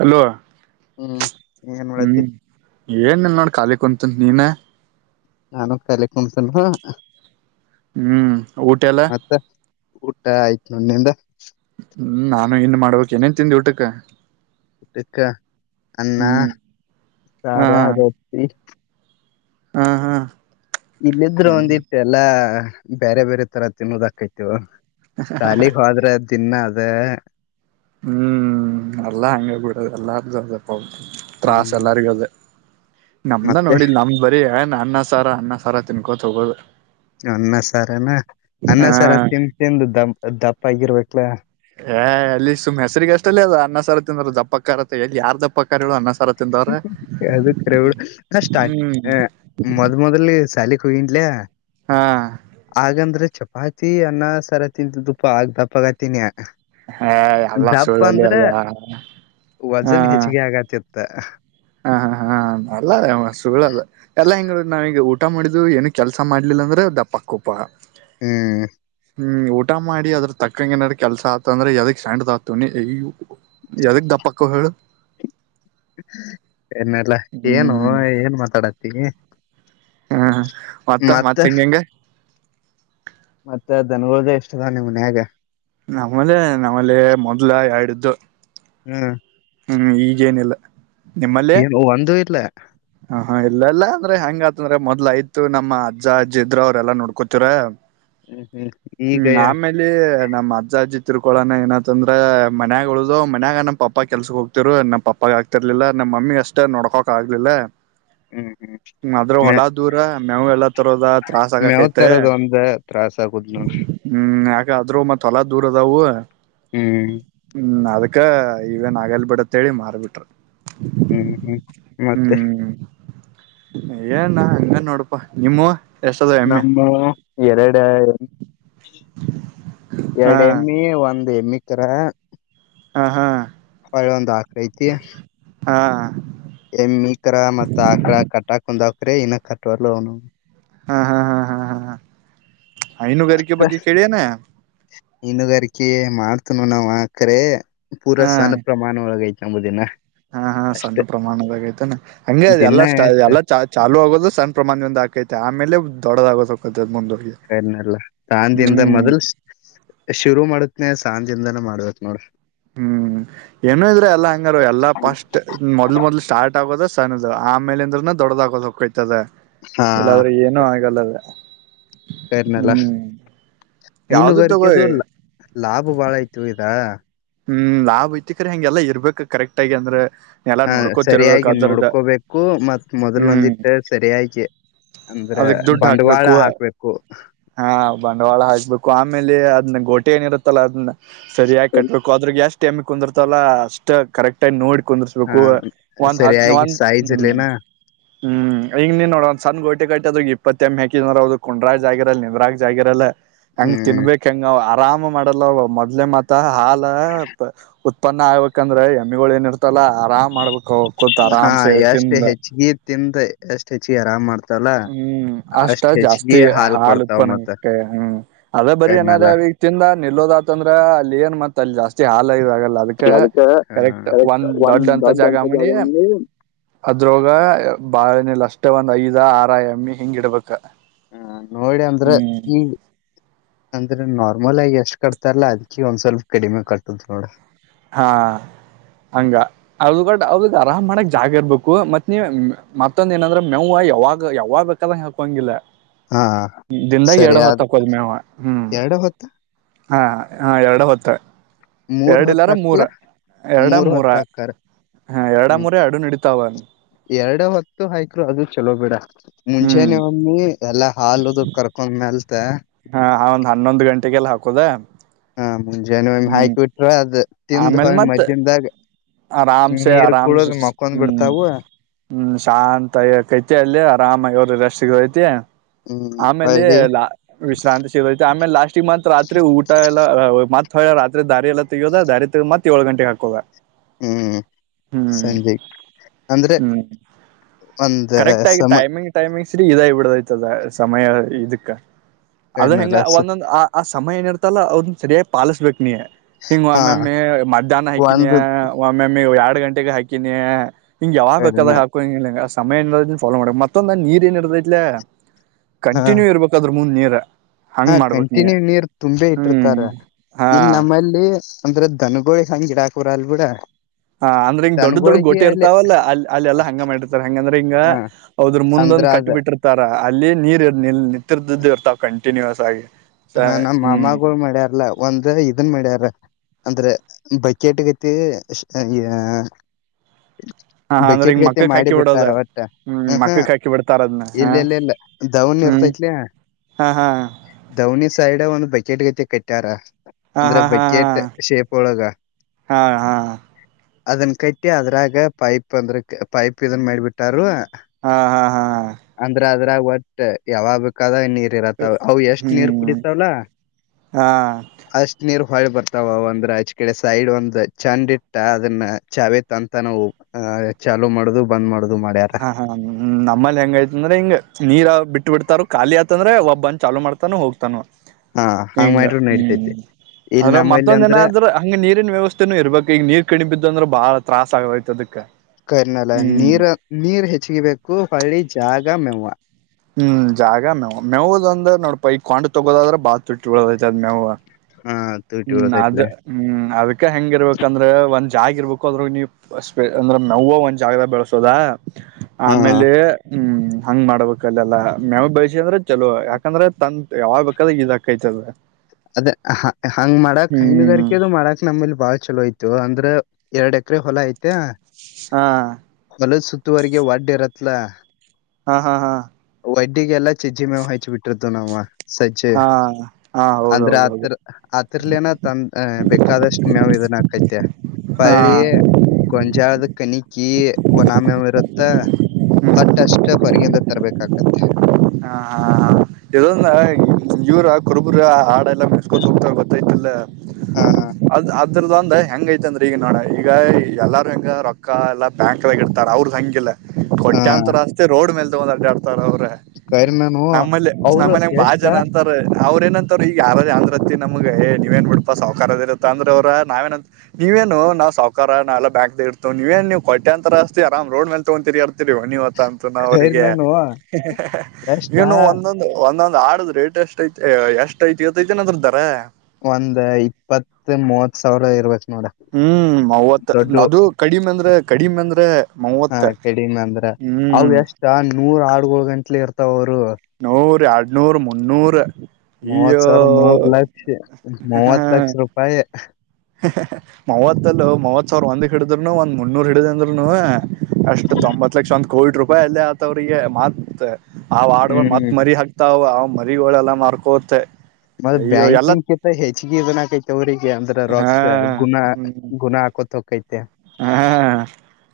Hello ಹ್ಮ್ ಏನ್ ಮಾಡತಿ ಹ್ಮ್ ಏನ್ನ್ ನೋಡ್ ಖಾಲಿ ಕುಂತ ನೀನ ನಾನು ಕಲಿಕ್ಣಸಲ್ವಾ [unintelligible] ಹ್ಮ್ ಊಟ ಎಲ್ಲ. ಊಟ ಆಯ್ತು ನಿಂದು ಹ್ಮ್ ನಾನು ಇನ್ ಮಾಡ್ಬೇಕಕ್ ಏನೇನ್ ತಿಂದ ಊಟಕ್ಕ. ಟಿಕ ಅನ್ನ ಹ್ಮ್ ಹಾ ಸಾರ ರೋಟ್ಟಿ. ಹಾ ಹಾ. ಇಲ್ಲಿದ್ರು ಒಂದ ಇತ್ ಅಲ್ಲ. ಬೇರೆ ಬೇರೆ ತರ ತಿನ್ನೋದಾಕೈತಿವ. ಶಾಲಗ್ ಹೋದ್ರೆ ದಿನ ಅದು. ಅದ. ಹ್ಮ್ ಎಲ್ಲಾ ಹಂಗಗೆ ಬಿಡದು ಎಲ್ಲ ಅದಪ್ಪ. ತ್ರಾಸ ಹ್ಮ್ ಎಲ್ಲರಿಗೂ ಅದೆ. ನಮ್ದ ಮತ್ತೆ ನೋಡಿಲ್ ನಮ ಬರಿ ಅನ್ನ ಸಾರ ಅನ್ನ ಸಾರ ತಿನ್ಕೊತ ಹೋಗೋದು. ಅನ್ನ ಸಾರನಾ ಹ ಅನ್ನ ಸಾರ ತಿ ತಿಂದು ದ ದ. ಟೈಗಿರ್ಬೇಕಲೇ. ಏ್ ಅಲ್ಲಿ ಸುಮನ ಹೆಸರಿಗೆ ಅಷ್ಟಲ್ಲೇ ಅನ್ನಸಾರ ತಿ ಅಂದರು ದಪ್ಪಕ್ಕ ಕರತ್ತೆ ಎಲ್ಲಿ ಯಾರ್ ದಪ್ಪಕ್ಕಾರಿಗಳು ಅನ್ನ. ಸಾರ ತಿಂದವ್ರೆ ಅದ ಕರೆ ನ ಸ್ಟಾರ್ಟ ಹ್ಮ್ ಮೊದ್ ಮೊದ್ಲಿ ಸಾಲ. [unintelligible] ಹಾ ಹಾಗಂದ್ರೆ ಚಪ್ಪ. ಆಯ್ತಿ ಅನ್ನ ಸರ ತಿಂದ ತುಪ್ಪ ಆಗ ದಪ್ಪಗತಿನಿಯ ಹಾ ಎಲ್ಲ ಸುಳ್ಳಲಿ ಅಲ್ಲ ಹಾ. ಹ. [inaudible] ಹಾ ಹಾ ಹಾ ಅಲ್ಲದ ಮಸುಗಳ ಅಲ್ಲ ಎಲ್ಲಾ ಹಿಂಗಗಳ ನಾವೀಗ. ಊಟ ಮಾಡಿದು ಏನ ಕೆಲಸ ಮಾಡ್ಲಿಲ್ಲ ಅಂದ್ರೆ ದಪ್ಪಕ್ಕೂಪ. ಹ್ಮ್. ಹ್ಮ್ ಊಟ ಮಾಡಿ ಅದ್ರ ತಕ್ಕಂಗಗೆನಡ ಕೆಲ್ಸ ಆತಂದ್ರೆ ಎದಕ್ ಸ್ಯಾಂಡದ [inaudible] ಯದಕ್ ದಪ್ಪಕ್ಕ ಹೇಳು. ನ್ನಲ್ಲಾ ಏನು ಹ್ಮ್ ಏನ್ ಮಾತಾಡತಿ. ಹಾ ಹಾ. ಮತ್ತ ಮತ್ತ ಹೆಂಗ ಹೆಂ. ಮತ್ತೆ ಅ ದನ್ಗಳದ ಇಷ್ಟದ ನಿಮ್ಮ ಮನ್ಯಾಗ. ನಮ್ಮಲೆೇ ನಮ್ಮಲೆ ಮೊದ್ಲ ಎರಡ್ದು. ಹ್ಮ್. ಹ್ಮ್ ಈಗೇನಿಲ್ಲ. ನಿಮ್ಮಲ್ಲಿ ಏನ್ ವಂದ ಇಲ್ಲ. ಹ ಹಾ ಇಲ್ಲೆಲ್ಲ ಅಂದ್ರೆ ಹೆಂಗತಂದ್ರೆ ಮೊದ್ಲ ಆಯ್ತ ನಮ್ಮ ಅಜ್ಜ್ ಇದ್ರು ಅವ್ರೆಲ್ಲಾ ನೋಡ್ಕೋತರ ಹ್ಮ್ ಹ್ಮ್ ಈಗ ಹ್ಮ್ ಆಮೇಲೆ ನಮ್ಮ್ ಅಜ್ಜ ಅಜ್ಜಿ ತಿರ್ಕೊಳಣ ಏನಂತಂದ್ರ ಮನ್ಯಾಗ ಉಳಿದು ಮನ್ಯಾಗನ ಪ ಪಪ್ಪಾ ಕೆಲ್ಸ ಹೋಗ್ತಿರು ನಮ್ಮ್ ಪಪ್ಪಾಗ ಆಗ್ತಿರ್ಲಿಲ್ಲ ನಮ್ಮ ಮಮ್ಮಿಗ್ ಅಷ್ಟೇ ನೋಡ್ಕೋಕ್ ಆಗ್ಲಿಲ್ಲ ಹ್ಮ್ ಹ್ಮ್ ಹ್ಮ ಅದ್ರ ಮೆ ಹೊಲಾ ದೂರ ಮೇವು ಎಲ್ಲ ತರೋದ ತ್ರಾಸ ಮೇವ್ ಆಗಕೈತೆ ತರದ ಒಂದ ತ್ರಾಸ ಆಗುದ್ ನೋಡ್ ಹ್ಮ್ ಯ ಆದ್ರೂ ಮತ್ತತ್ಲಾ ದೂರ ಅದವು ಹ್ಮ್ ಹ್ಮ್ ಅದಕ್ಕ ಇವೇನ್ ಆಗಲ್ ಬಿಡತ್ ಹೇಳಿ ಮಾರ್ಬಿಟ್ರಿ ಹ್ಮ್ ಹ್ಮ್ ಮತ್ತೆ ಏಣ ಹಂಗ ನೋಡಪಾ ನಿಮ್ಮವ ನಮ್ಮ ಎರಡ ಹಾ ಎರಡು ಎಮಿ ಒಂದ್ ಎಮಿ ತರ ಹಾ ಹಾ ಹ ಒಂದು [inaudible] ಐತಿ ಹಾ ಎ ಈಕರ ಮತ್ತ ಆಕಳ ಕಟ್ಟಾ ಕುಂದಾ ಇನ್ನ ಕಟ್ವಾಗಿರ್ಲ್ಲ ಲೋನ್ ಹಾ ಹಾ ಹಾ ಹಾ ಹಾ ಹೈನುಗಾರಿಕೆ ಬಗ್ಗೆ ಕೇಳಿಯನೆ ಹನ್ನುಗಾರಿಕೆ ಮಾಡ್ತನ ನಾವ್ ಆಕರೆ ಪೂರ ಹಾ ಸಣ ಪ್ರಮಾಣ ಒಳಗ ಎಂಬುದಿನ ಹಾ ಹಾ ಸಣ್ಣ ಪ್ರಮಾಣದಾಗೈತೆನ ಹಂಗೆ ದಿನ ಅದೆಲ್ಲ ಸ ಎಷ್ಟ ಎಲ್ಲ ಚಾಲೂ ಆಗೋದು ಸಣ್ಣ ಪ್ರಮಾಣದ ಒ ಆಕೈತೆ ಆಮೇಲೆ ದೊಡದಾಗ ಕನಲ್ಲ ಸಂದಿಂದ ಹ್ಮ್ ಮೊದಲ್ ಶುರು ಮಾಡತ್ನನೆ ಸಾಂದ ದಾನೇ ಮಾಡ್ಬೇಕಕ್ ನೋಡ್ ಹ್ಮ್ ಏನು ಇದ್ರ ಎಲ್ಲಾ ಹಂಗಾರ ಎಲ್ಲಾ ಪಸ್ಟ್ ಮೊದ್ಲು ಮೊದ್ಲು ಸ್ಟಾರ್ಟ್ ಆಗೋದ ತನ್ನದ ಆಮೇ ಅಂದ್ರೆ ದೊಡದ ಹಕೋ ಹ ಹೊಕೈತಿ ಇಗ್ತದ ಹಾ ಇಲ್ಲಾದ್ರೂ ಏನುೂ ಆಗಲ್ಲದ ಕರ್ನೆಲ್ಲ ಹ್ಮ್ ಯಾವ್ದು ತಗೋ ಇನುಗರಿಕದು ಲಾಭ ಬಾಳ ಯ್ತು ಇದ ಹ್ಮ್ ನಾ ಐತಿಕ್ರೆ ಹೆಂಗೆಲ್ಲ ಇರ್ಬೇಕು ಕರೆಕ್ಟ್ ಆಗಿ ಅಂದ್ರೆ ಎಲ್ಲಾ ಹ ನೋಡ್ಕೋತಿರ್ಬೇಕ ಸರಿಯಾಗಿ ಅದ್ರದ ನೋಡ್ಕೋಬೇಕು ಮತ್ತ್ ಮೊದ್ಲ್ ಹ್ಮ್ ಒಂದಿಟ್ಟ ಸರಿಯಾಗಿ ಅಂದ್ರ ಅದಕ್ ದುಡ್ಡು ಬಂಡವಾಳ ಹಾಕ್ಬೇಕು ಹಾಕ್ಬೇಕು ಹಾ ಬಂಡವಾಳ ಹಾಕ್ಬೇಕು ಆಮೇಲೆ ಅದ್ನ ಗೋಟೆ ಏನಿರುತ್ತಲ್ಲ ಅದ್ನ್ ಸರಿಯಾಗಿ ಕಟ್ಬೇಕು ಆದ್ರು ಕುಂದಿರ್ತಲ್ಲ ಅಷ್ಟ ಕರೆಕ್ಟ್ ಆಗಿ ನೋಡಿ ಹ ಕುಂದರ್ಸ್ಬೇಕು ಒಂದ್ ಹತ್ ಸರಿಯಾಗಿ ಒಂದ್ ಸೈಜ್ ಹ್ಮ್ ಅಲ್ಲಿನ ಹ್ಮ್ ಈಗ ನೀನ್ ನೋಡ ಒಂದು ಸಣ್ಣ ಗೋಟೆ ಕಟ್ಟಿ ಅದ್ ಇಪ್ಪತ್ತ ಎಮ್ಮೆ ಹಾಕಿದ್ರ ಕೊಂಡ್ರ ನಿಂದ್ರಗ ಜಾಗ ಇರಲ್ಲ ಹೆಂಗ್ ಹ್ಮ್ ತಿನ್ಬೇಕ್ ಹೆಂಗ ಆವ ರಾಮ್ ಮಾಡಲ್ಲ ಅವು ಮೊದ್ಲೇ ಮಾತ್ರ ಹಾಲ ಉತ್ಪನ್ನ ಆಗ್ಬೇಕಂದ್ರೆ ಎಮ್ಮಿಗಳು ಏನಿತಲ್ಲ ಆರಾಮ್ ಮಾಡ್ಬೇಕು ಹಾ ಎಷ್ಟು ಹೆಚ್ಚಗಿ ತಿಂದ್ ಎಷ್ಟ್ ಹೆಚ್ಚಿಗೆ ಆರಾಮ್ ಮಾಡ್ತ ಹ್ಮ್ ಅಷ್ಟ ಜಾಸ್ತಿ ಹಾಲ್ ಕೊಡ್ತಾವ ಮತ್ತ ಉತ್ಪನ್ನಕ್ಕೆ ಹ್ಮ್ ಅದಬರಿ ಕೈಮ್ಯಾಲ ಏನಾದ್ರ ಅವಗ ತಿಂದ ನಿಲ್ಲೋದಾತಂದ್ರ ಅ ಲಿಯನ್ ಮತ್ ಜಾಸ್ತಿ ಹಾಲ ಇಲ್ಲ ಸಿಗಲ್ಲ ಅದಕ್ಕೆ ಕರೆಕ್ಟ್ ಒಂದ್ ದೊಡ್ಡ ಅಂತ ಜಾಗಮಿ ಅದ್ರೋಗ ಬಾಳೆನ ಅಷ್ಟ ಒಂದು ಐದು ಇದ ಆರಎಮ್ಮಿ ಹಿಂಗ ಇಡ್ಬೇಕ ಹ್ಮ ನೋಡಿ ಅಂದ್ರೆ ಹ್ಮ್ ಈ ಅಂದ್ರೆ ನಾರ್ಮಲ್ ಆಗಿ ಎಷ್ಟ್ ಕಟ್ತಾರಲ್ಲಾ ಅದಕ್ಕಿ ಒಂದ್ ಸ್ವಲ್ಪ ಕಡಿಮೆ ಕಟ್ಟದ್ ನೋಡ ಹಾ ಅವ್ರಾಗ ಆರಾಮ್ ಮಾಡಕ್ ಜಾಗ ಇರ್ಬೇಕು ಮತ್ ನೀವ ಮತ್ತೊಂದ ಏನಂದ್ರೆ ಮೇವ ಯಾವಾಗ ಯಾವಾಗ್ ಬೇಕಾದಂಗ ಹಾಕಂಗಿಲ್ಲ ಹಾ ದಿಂದಾಗ ಸರಿ ಎರಡು ಹೊತ್ತ ಅದ್ ಹಾಕೊವ ಮೇವ ಹ್ಮ್ ಎರಡು ಹೊತ್ತ ಹಾ ಹಾ ಎರಡು ಹೊತ್ತ ಮೂರ್ ಎರಡು ಹೊತ್ತ ಇಲ್ಲಾರ ಮೂರ ಹಾಕಲ್ಲ ಎರಡ ಮೂರ್ ಮೂರ ಹೊತ್ತ ಹಾಕಾರ ಹ ಎರಡ ಹ್ಮ್ ಮೂರ ಎರಡು ನೆಡಿ ತ್ತವ ಎರಡು ಹೊತ್ತು ಹೈಕೋ ಅದು ಚಲೋ ಬಿಡ ಹ್ಮ್ ಮುಂಚೆನೆವ ಎಮ್ಮಿ ಎಲ್ಲಾ ಹಾಲದು ಕರ್ಕೊಂಡ್ಮೇಲೆ ಮತ್ತೆ ಹಾ ಒಂದ್ ಹನ್ನೊಂದು್ ಗಂಟೆಗೆಲ್ಲ ಹಾಕುದ ಹಾ ಮುಂಜಾನೆ ಒಂದು ಹಾಕ್ ಬಿಟ್ರ ಅದ ತಿಂದ ಆಮೇಲ್ ಮತ್ ಮಧ್ಯ್ಯಾನ್ದಾಗ ಆರಾಮ್ಸೆ ನೀರ್ ಆರಾಮ್ಸೆ ಕುಡದ್ ಮಕೊಂಡ್ ಹ್ಮ್ ಬಿಡ್ತಾವ ಹ್ಮ್ ಶಾಂತ ಆಯಕೈತಿ ಅಲ್ಲಿ ಆರಾಮ ಇವರು ರೆಸ್ಟ್ಗೆ ಐತಿ ಹ್ಮ್ ಆಮೇಲೆ ಹಳ್ಳಿ ಲಾಸ್ಟ ವಿಶ್ರಾಂತಿ ಸಿಗೈತೆ ಆಮೇಲೆ ಲಾಸ್ಟ್ ಮಂತ್ ರಾತ್ರಿ ಊಟ ಎಲ್ಲ ಮತ್ ಹೊರಾತ್ರಿ ದಾರಿ ಎಲ್ಲ ತಗೋದ ದಾರಿ ತಗ ಮತ್ತತ್ ಏಳ ಗಂಟೆಗೆ ಹಾಕದ ಹ್ಮ್ ಸಂಜೆ ಅಂದ್ರೆ ಹ್ಮ್ ಒಂದ ಕರೆಕ್ಟ್ ಆಗಿ ಸಮ ಟೈಮಿಂಗ್ ಟೈಮಿಂಗ್ ಸರಿ ಇದ ಬಿಡದಯ್ತದ ಸಮಯ ಇದಕ್ಕ ಅದು ಹೆಂಗ ಸಮಯನಲ್ಲ ಸ- ಒಂದೊಂದು ಆ ಆ ಸಮಯಏನಿರ್ತಲ್ಲ ಅವ್ರನ್ನ ಸರಿಯಾಗಿ ಪಾಲಿಸ್ಬೇಕು ಹಿಂಗ್ ಹಾ ಒಮ್ಮಮ್ಮಿ ಮಧ್ಯಾಹ್ನ ಹಕನಿಯ ಒಂದು ಒಮ್ಮೊಮ್ಮೆ ಯಾರ ಎರಡು ಗಂಟೆಗೆ ಹಾಕಿನಿ ಹಿಂಗ್ ಯಾವಾಗ ಕನ ಬೇಕಾದಾಗ ಹಾಕ ಹಂಗ ಸಮಯಏನಿರೋ ಫಾಲೋ ಮಾಡಕ್ ಮತ್ತೊಂದ ನೀರ್ ಏನ ಇರದೈಲೆ ಹ ಕಂಟಿನ್ಯೂ ಇರ್ಬೇಕಾದ್ರದು ತನ್ನ ನೀಡರ ಹಾ ಕಂಟಿನ್ಯೂ ನೀರ್ ತುಂಬೆ ಹ್ಮ್ ಇಟ್ಟಿರ್ತಾರೆ ಹಾ ಇಲ್ಲಿ ನಮ್ಮಲ್ಲಿ ಅಂದ್ರೆ ದನಗಳೋಳ ಹಜಡಾ [unintelligible] ಬಿಡ ಹ ಅಂದ್ರೆ ಹಿಂಗ ದೊಡ್ಡ ದೊಡ್ ದನಗೋಳಗಿ ಗೊಟ್ಟೆ ಅಲ್ಲೇ ಇರ್ತಾವಲ್ಲ ಅ ಅಲ್ಲಿ ಎಲ್ಲಾ ಹಂಗ ಮಾಡಿರ್ತಾರೆ ಹಂಗಂದ್ರೆ ಹಿಂಗ ಹ ಹದ್ರ ಅಂದ್ರ ಮುಂದೊಂದ್ ಅದ ಕಟ್ಟಿ ಬಿಟ್ಟಿರ್ತಾರ ಅಲ್ಲಿ ನೀರು ನಿ ನಿಂತಿರ್ದು ಇರ್ತಾವ ಕಂಟಿನ್ಯೂಸ್ ಆಗಿ ಸ ಹ ನಮ ಹ್ಮ್ ಮಾಮಾಗಗಳು ಮ್ಯಾರಲ್ಲ ಒಂದ್ ಇದನ್ ಮಡ್ಯಾರ ಅಂದ್ರೆ ಬಕೆಟ್ಗೈತಿ ಹಾ ಹ [inaudible] ಹಾ ಅಂದ್ರೆ ಈಗ ಬಕೆಟ್ ಗೈತೆ ಮಕ್ಕಕ್ ಮಾಡಿ ಹಾಕಿ ಬಿಡೋದ ಬಿಟ್ಟಾರ ಒಟ್ಟ ಹ್ಮ್ ಹ ಮಕ್ಕಕ್ ಹಾಕಿ ಬಿಡ್ತಾರ ಅದನ್ನ ಹ ಇಲ್ಲೆಲ್ಲೆಲ್ಲ ದವಣಿ ಹ್ಮ್ ಇರ್ತೈತ್ಲ ಹಾ ಹಾ ದವಣಿ ಸೈಡ್ ಒಂದು ಬಕೆಟ್ ಗೈತೆ ಕೆಟ್ಟಾರಾ ಹಾ ಹಾ ಹಾ ಹಾ ಹಾ ಹಾ ಅದನ್ ಕಟ್ಟಿ ಆದ್ರ ಇಟ್ಟಾಗ ಪೈಪ್ ಅಂದ್ರೆ ಪೈಪ್ ಇದನ್ ಮಾಡಿಬಿಟ್ಟಾರು ಹಾ ಹಾ ಹಾ ಹಾ ಒಟ್ ಯಾವಾಗ ಬೇಕಾದನ್ [unintelligible] ಅವು ಎಷ್ಟ ನೀರ್ ಹ್ಮ್ ಕುಡಿತವಲ ಹಾ ಅಸ್ತ್ ನೀರ್ ಹೊ ಬರ್ತಾವ ಅಂದ್ರ ಆಚ್ ಕಡೆ ಸೈಡ್ ಒಂದ್ ಚೆಂಡ್ ಇಟ್ಟ ಅದನ್ನ ಚಾವೇ ಅಂತ ನಾವು ಚಾಲೂ ಮಾಡುದು ಬಂದ್ ಮಾಡುದು ಮಾಡ್ಯಾರ ಹಾ ಹಾಮ್ ನಮ್ಮಲ್ಲಿ ಹೆಂಗಯ್ತ ಅಂದ್ರೆ ಹಿಂಗ್ ನೀರ ಬಿಟ್ಟು ಬಿಡ್ತಾರ ಖಾಲಿ ಅತ ಅಂದ್ರೆಬ್ಬಂದ ಚಲು ಮಾಡತಾನು ಹೋಗ್ತಾನ ಹಾ ಹಂಗ್ ಹಂಗ ಮಾಡಿರು ಹ್ಮ್ ನಡಿತೈತಿ ಇಲ್ ಅಂದ್ರ ನಮ್ಮಲ್ಲಿ ಮತ್ತೊಂದ್ ಅಂದ್ರ ಏನಾದ್ರ ಹಂಗ ನೀರಿನ್ ವ್ಯವಸ್ಥೆನೂ ಇರ್ಬೇಕ್ ಈಗ ನೀರ್ ಕಣಿಬಿದ್ದಂದ್ರೆ ಬಾಳ ತ್ರಾಸ್ ಆಗೋಯ್ತದಕ್ಕೆ ಕರಿನಲ್ಲ ನೀರ ನೀರ್ ಹೆಚ್ಚಗಿಬೇಕು ಹಳ್ಳಿ ಜಾಗ ಮೆವ್ವ ಹ್ಮ್ ಜಾಗ ಮೇವು ಮೇವು ಅಂದ್ರ ನೋಡಪ ಈ [unintelligible] ತಗೋದಾದ್ರೆ ಬಾತ್ ತುಟ್ಟಿ ಉಳದೈಐತೆ ಅ್ ಮೇವುವ ಹಾ ತುಟಿ ಹ್ಮ್ ಅದ ಉಳತೈತ್ಲೆ ಹ್ಮ್ ಅದಕ್ಕೆ ಹೆಂಗಿರ್ಬೇಕಂದ್ರೆ ಒಂದ ಜಾಗ ಇರ್ಬೇಕು ಅದ್ರ ನೀವು ಸ್ಪ ಅಂದ್ರೆ ನೋವ ಒಂದ ಜಾಗದ ಬೆಳಸೋದ ಹಾ. ಆಮೇಲೆ ಹ್ಮ್ ಹಂಗ್ ಮಾಡ್ಬೇಕು ಹಾಕಲ್ಲಲ್ಲಾ ಮವ ಬಯಸಿ ಅಂದ್ರೆ ಚಲೋ ಯಾಕಂದ್ರ ತಂದ ಯಾವ ಬೇಕಾದ್ರೆ ಇದಾಕೈತದ ಅದೇ ಹಂಗ್ ಮಾಡಕ್ ಹೈನುಗಾರಿಕೆದು ಮಾಡಾಕ್ ನಮ್ಮೇಲಿ ಬಾಳ ಚಲೋ ಆಯ್ತು ಅಂದ್ರ ಎರಡ್ ಎಕರೆ ಹೊಲ ಐತ ಹಾ ಅಲ್ಲ ಸುತ್ತುವರೆಗೆ ವಡ್ಡ ಇರತ್ತಲ ಹಾ ಹಾ ಹಾ ವಡ್ಡಿಗೆಲ್ಲ ಚಜಿಮ ವಹಿ ಬಿಟ್ಟರು ತ್ತ ನವ ಹಾ ಹಾ ಅಂದ್ರೆ ಹೌದೌದೌದು ಆತ್ರರ್ ಆತರ್ಲೇನ ತಂದ ಬೇಕಾದಷ್ಟ್ ಮೇವು ಇದನ್ನಕೈತೆ ಹಾ ಹೊಳ್ಳಿ ಗೊಂಜಾಳದ ಕಣಿಕಿ ಒನ ಮೇವ ಇರುತ್ತ ಹ್ಮ್ ಹೊಟ್ಟಷ್ಟ ಹೊರ್ಗಿಂದ ತರ್ಬೇಕಕತ್ ಹ ಹಾ ಇದ ಇವರ ಕುರುಬುರ ಹಾಡೆ ಎಲ್ಲ ಮೆಸ್ಕೊತ ಹೋಗ್ತಾರ ಗೊತ್ತೈತಿಲ್ಲ ಹಾ ಹಾ ಇದರದದು ಅಂದ್ ಹೆಂಗೈತೆ ಅಂದ್ರ ಈಗ ನೋಡ ಈಗ ಎಲ್ಲಾರೂ ಹೆಂಗ ರೊಕ್ಕ ಎಲ್ಲಾ ಬ್ಯಾಂಕ್ಾಗ ಇಡ್ತಾರ ಅವ್ರ ಹಂಗಿಲ್ಲ ಹ ಕೊಟ್ಟೆಂತ ರಾಸ್ತೆ ರೋಡ್ ಮೇಲ್ ಆಡ್ ಆಡ್ತಾರ ಅವ್ರೆ ಕರಿನಾನು ನಮ್ಮಲ್ಲಿ ಅವರು ನಮ್ಮನ ಹೆಂಗ ಬಾಳ ಎಷ್ಟ ಜನ ಅಂತಾರ ಅವ್್ರ ಏನಂತಾರ ಈಗ ಯಾರದ ಅಂದ್ರತ್ತತಿ ನಮಗೆ ನೀವೇನ್ ಬಿಡ್ಪಾ ಸಾಹಕಾರದ ಇರುತ್ತೆ ಅಂದ್ರ ಅವ್ರ ನಾವೇನಂತ ನೀವೇನು ನಾವು ಸಾಕಾರ ನಾವ ಎಲ್ಲ ಬ್ಯಾಕ್ಗ ಇಡ್ತವ ನೀವೇ ನೀವು ಕೊಟ್ಟೆ ಅಂತರ ಅಸ್ತಿ ಆರಾಮ್ ರೋಡ್ ಮೇಲೆ ತಗೊತೀರಿ ಆಡ್ತೀರಿ ನೀವು ತಂತ ನ ಅವ್ರಿಗೆ ಕರಿನಾನು ಎಷ್ಟ ಏನು ಒಂದೊಂದು ಒಂದೊಂದ್ ಆಡದ್ ರೇಟ್ ಎಷ್ಟ ಐತಿ ಎಷ್ಟ್ ಐತಿ ಇತೈತಿನ ಅದ್ರದ್ದಾರ ಒಂದ್ ಇಪ್ಪತ್ ಮೂವತ್ ಸಾವಿರ ಇರ್ಬೇಕು ಹ್ಮ್ ಮೂವತ್ತ ಅದು ಕಡಿಮೆ ಅಂದ್ರೆ ಕಡಿಮೆ ಅಂದರೆ ಹಾ ಕಡಿಮೆ ಅಂದ್ರ ಅವ ಎಷ್ಟ ನೂರ [inaudible] ಗಂಟಲೆ ಇರ್ತಾವ ಅವರು ನೂರ ಮುನ್ನೂರು ಮುನ್ನೂರು ಮೂವತ್ ಸಾವಿರ ಮೂರ್ ಲಕ್ಷ ಮೂವತ್ ಲಕ್ಷ ರೂಪಾಯಿ ಮೂವತ್ತಲ್ಲ ಮೂವತ್ ಸಾವಿರ ಒಂದಕ್ ಹಿಡಿದ್ನು ಒಂದ್ ಮುನ್ನೂರ್ ಹಿಡಿದ್ ಅಂದ್ರುನು ಅಷ್ಟು ತೊಂಬತ್ ಲಕ್ಷ ಒ ಕೋವಿಡ್ ರ ಕ ಅಲ್ಲ ಆತವ್ರಿಗೆ ಮಾತ್ ಆವ ಆಡ್ಗಳು ಹ್ಮ್ ಮತ್ ಮರಿ ಹಾಕ್ತಾವ ಮರಿಗಳೆಲ್ಲ ಮಾರ್ಕೋತ್ತೆ ಮತ್ತ ಬ್ಯಾಂಕಿಂಗ್ ಕಿಂತ ಹೆಚ್ಚಗೆ ಇದನ್ ಆಕೈ ಅವ್ರರಿಗೆ. ಹಾ ರಾಕ್ ಗುಣ ಗುಣ ಹಾಕೋತ್ ಹಕೈತೆ. ಹ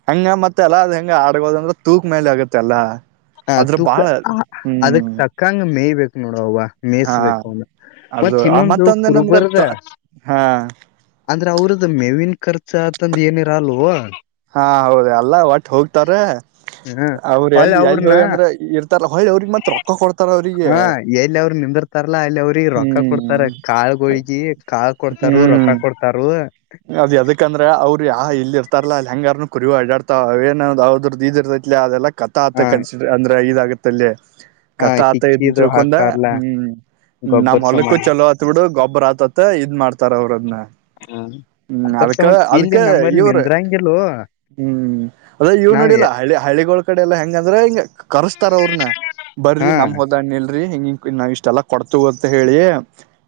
ಹಂಗ ಮತ್ತೆ ಎಲ್ಲ ಅದ ಹೆಂಗ. ಆಡ್ಗೋದಂದ್ರೆ ತೂಕ್ ಮೇಲೆ ಆಗತ್ತೆಲ್ಲಾ. ಹ ತೂಕ ಅದಕ್ ತಕ್ಕಂಗ ಮೇಯ್ ಬೇಕು. ನೋಡ. ಹಾ ಮೇಯಸ್ಬೇಕ ಅವ ಅದು ಮತ್ ಇನ್ನೊಂದು ಮತ್ತೊಂದ ಏನಂದ್ರ ಕುರುಬರ್ದ ಹಾ ಅಂದ್ರೆ ಅವ್ರದ. ಮೇವನ್ ಕರ್ಚು ಅತಂದ ಏನಿರ ಅಲ್ ಹಾ ಹೌದ ಅಲ್ಲ ಹೋಗ್ತಾರ ಹ ಅವ್ರ ಹೊಳ್ಳಿ ಎಲ್ಲಿ ಎಲ್ಲಿ ಹೋಗಿ ಅವ್ರನ್ನ ಅಂದ್ರೆ ಇರ್ತಾರ ಹಯಿ ಅವ್ರಿಗೆ ಮತ್ ರೊಕ್ಕ ಕೊಡ್ತಾರ ಅವ್ರಿಗೆ ಹಾ ಎಲ್ಲಿ ಅವ್ರ ನಿಂದಿರ್ತಾರಲ್ಲಾ ಅಲ್ಲಿ ಅವ್ರಿಗೆ ರೊಕ್ಕ ಕೊಡ್ತಾರ ಹ್ಮ್ ಕಾಳ್ಗೊಳಿಗಿ ಕಾಳ್ ಕೊಡ್ತಾರ ಹ್ಮ್ ರೊಕ್ಕ ಕೊಡ್ತಾರ ಅದ್ ಅದಕ್ಕಂದ್ರೆ ಅವರು ಯ ಇಲ್ಲಿ ಇರ್ತಾರ ಹೆಂಗಾರನು ಕುರಿವು ಆಡಾಡ್ತಾವ ಏನಾವದ್ರ್ ಇದಿರ್ದೈಲಿ ಅದೆಲ್ಲ ಕಥಾತ ಹ ಕನ್ಸ ಅಂದ್ರೆ ಈ ಆಗುತ್ತಲ್ಲ ಹ ಕತ್ತ ಆತ ಇದ ಹಿಕ್ಕಿದು ತಿಳ್ಕೊಂಡ ಹಾಕಾರ್ಲಾ ಹ್ಮ್ ನಮ್ಮ್ ಗೊಬ್ಬರ್ ಹೊಲಕ್ಕು ಸಮಾನ ಚಲೋ ಆತ್ ಬಿಡು ಗೊಬ್ಬರ ಆತತ್ತ ಇದ್ ಮಾಡ್ತಾರ ಅವ್ರ ಅದ್ನ್ನ ಹ್ಮ್ ಅದ್ರ ಅದ್ಕ ಸಂಬಂಧ ಅದ್ಕ ಇಲ್ಲಿ ನಮ್ಮಲ್ಲಿ ಇವ್ರ ನಿಂದ್ರಂಗಿಲ್ಲೋ ಹ್ಮ್ ಅದೇ ಇ ನಾವ್ ನೋಡಿಲ್ಲ ಎ- ಹಿ ಹಳ್ಳಿಗಳ ಕಡೆ ಎಲ್ಲಾ ಹೆಂಗ ಇದಂದ್ರಂಗ ಕರ್ಸ್ತಾರ ಅವ್ರನ ಹಾ ಬರ್ರಿ ನಮ್ ಹೋದ ಹಣ್ಣಿಲ್ ರಿ ಹಿಂಗಿಂಗ ನಾವ ಇಷ್ಟೆಲ್ಲಾ ಕೊಡ್ತ ಅಂತ ಹೇಳಿ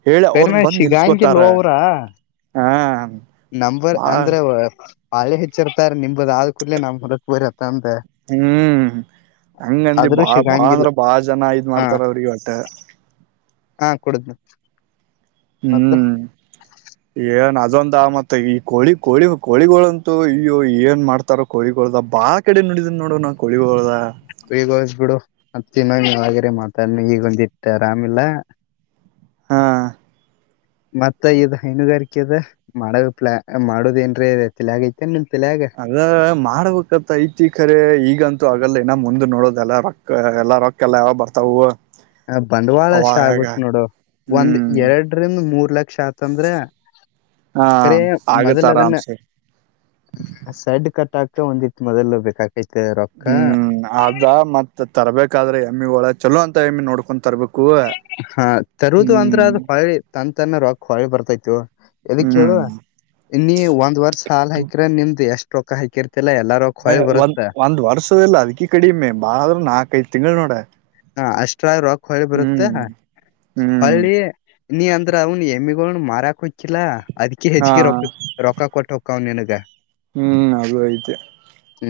ಹೇಳಿ ಸರಿಮ ಅವ್ರನ್ ಶಗಾಂಗೆ ಲೋವರಾ ಹಾ ನಂಬಂಬರ್ ಅಂದ್ರೆ ಬಳೆ ಹೆಚ್ಚಿರ್ತಾರೆ ನಿಮ್ದದ ಆದ ಕೂಡಲೇ ನಮ್ರ ಬ ಹ್ಮ್ ಹಂಗಂದಿ ಆದ್ರೂ ಬಾ ಬಾಳ್ ಸಿಗಂಗಿಲ್ಲ ಅಂದ್ರ ಬಾಳ ಜನ ಇದ್ ಹಾ ಮಾಡ್ತಾರ ಅವ್ರಿಗೆ ಹೊಟ್ಟೆ [unintelligible] ಮತ್ತ ಹ್ಮ್ ಏನ್ [inaudible] ಇದೊಂದ ಮತ್ತೆ ಈ ಕೋಳಿ ಕೋಳಿ ಕೋಗಳಂತೂ ಇೋ ಏನ್ ಮಾಡ್ತಾರೋ ಕೋಿಗಳದ ಬಾಳ ಕಡೆ ನುಡಿದನ ನೋಡೋಣ ಬೇಗಯಸ್ ಬಿಡು ಮತ್ತಿನೊ ನೀ ಆರೆ ಮಾತಾಡ್ನ ಈಗೊಂದ ಆರಾಮಿಲ್ಲ ಹಾ ಮತ್ತ ಇ ಹೈನುಗಾರಿಕೆ ಅದ ಮಾಡ ಪ್ಲಾ ಮಾಡೋದೇಏನ್ರೀ ತಲ ಆಗೈತೆ ಅದ ಮಾಡ್ಬೇಕಂತ ಐತಿ ಖರೆ ಈಗಂತ ಇ ಆಗಲ್ಲ ನ ಮುಂದ ನೋಡೋದೆಲ್ಲಾ ರೊಕ್ಕ ಎಲ್ಲ ರೊಕ್ಕ ಎಲ್ಲ ಯಾವ ಬರ್ತಾವೂವು ಹ ಬಂಡವಾಳ ಅಷ್ಟ ಆಗುತ್ತ ನೋಡು ಒಂದ್ ಹ್ಮ್ ಎರಡರಿಂದ ಮೂರ್ ಕ್ಷ ಅತಂದ್ರೆ ಹ ಕರೆ ಆಗತ್ತ ಮೊದಲು ಅದನ್ನ ಆರಾಮ್ಸೆ ಸೈಡ್ ಕಟ್ ಆಕ್ ಒಂದಿ ಮೊದಲು ಬೇಕೈತ್ತು. ಹ್ಮ್ ಅದ ಮತ್ತ್ ತರ್ಬೇಕಾದ್ರೆ ಎಮ್ಮಿ ಒಳ. ಚಲೋ ಅಂತ ಹೆಮ ನೋಡ್ಕೊಂಡು ತರಬೇಕು ಹಾ ತರುದು ಅಂದ್ರ ಅದ ಹೊಳಿ ತನ್ ತನ್ನ ರೊಕ್. ಕೊಳಿ ಬರ್ತಾ ಇತತ್ತು. ಎದಕ್ ಹ್ಮ್ ಕೇಳುವ ಇನ್ನ ಒಂದ್ ವರ್ಷ ಹಲ್ ಹಯಕ್ರ ನಿಮ್ದ್ ಎಷ್ಟ. ರೊಕ್ಕ ಹಾಕಿರಿ ಹ ಒಂದ್ ಒಂದ್ ವರ್ಷದಲ್ಲ ಅದಕಿ ಕಡಿಮೆ ಬಾಳ್ರ ನಾಕಐದ್ ತಿಂಗಳು ನೋಡ. ಹ ಅಷ್ಟ್ರಾ ರಾಕ್. ಹೊಳಿ ಬರುತ್ತೆ ಹ್ಮ್ ಹ್ಮ್ ಹೊಳಿ ನೀ ಅಂದ್ರ ಅವನು ಹೆಮಿಗ. [unintelligible] ಅದ್ಕೀ ಹಾ ಹೆಚ್ಚಿಗೆ ರೊಕ್ಕ ರೊಕ್ಕ ಕೊಟ್ಟ. [unintelligible] ಹ್ಮ್ ಅದು ಆಯ್ತು. ಹ.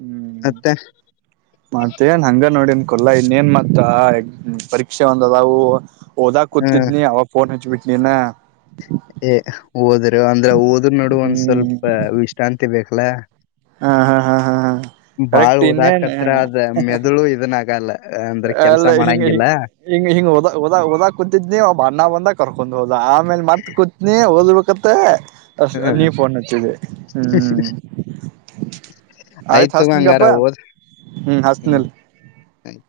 ಹ್ಮ್ ಮತ್ತೇನ್ ಹಂಗ ನೋಡ. ಕೊಲ್ಲಾ ಇನ್ನೇನ್ ಮತ್ತ ಪರೀಕ್ಷೆ ಒಂದ ಅದಾವು. ಹಓದಾ ಹ್ಮ್ ಕೂತಿದ್ನಿ ಅವಾಗಫೋನ್ ಹಚ್ವಿ. ಇನ್ನ. ಏ ಓದರು ಅಂದ್ರೆ ಓದ್ರ ನಡ ಒಂದ್ ಸ್ವಲ್ಪ ವಿಶ್ರಾಂತಿ ಬೇಕ ಬ್ಲೇ. ಹಾ ಹಾ ಹಾ ಹಾ ಹಾ. ಬಾಳ್ ಕರೆಕ್ಟ್ ಹೋದ ಇನ್ನೇನ್ ಕತ್ರ ಅದ ಮೆದುಳು ಇದನ್ ಆಗಲ್ಲ. ಅಂದ್ರ ಕೆಲ್ಸ ಅಲ್ಲ ಹಿಂಗ ಹ ಮಾಡಂಗಿಲ್ಲ ಹಿಂಗ ಹಿಂಗದದ ಹಓದ ಕುೂತಿದ್ನ ಅಣ್ಣ ಬಂದರ. ಕೊಂಡ್ ಹೋದ ಆಮೇಲೆ ಮತ್ ಕೂತ್ನಿ ಹಓದಬೇಕತ್ತ. ಅ ಹ್ಮ್ ನೀವ ಫೋನ್ ಹಚ್ಚಿದ್ದಿ ಹ್ಮ್ ಆಯ್ತ್ ತಗೋ ಹಂಗಾರ ಹಸ್ನಗಪ್ಪಾ ಓದ್ ಹ್ಮ್ ಹಸ್ತನಲ್. ಆಯ್ತ್.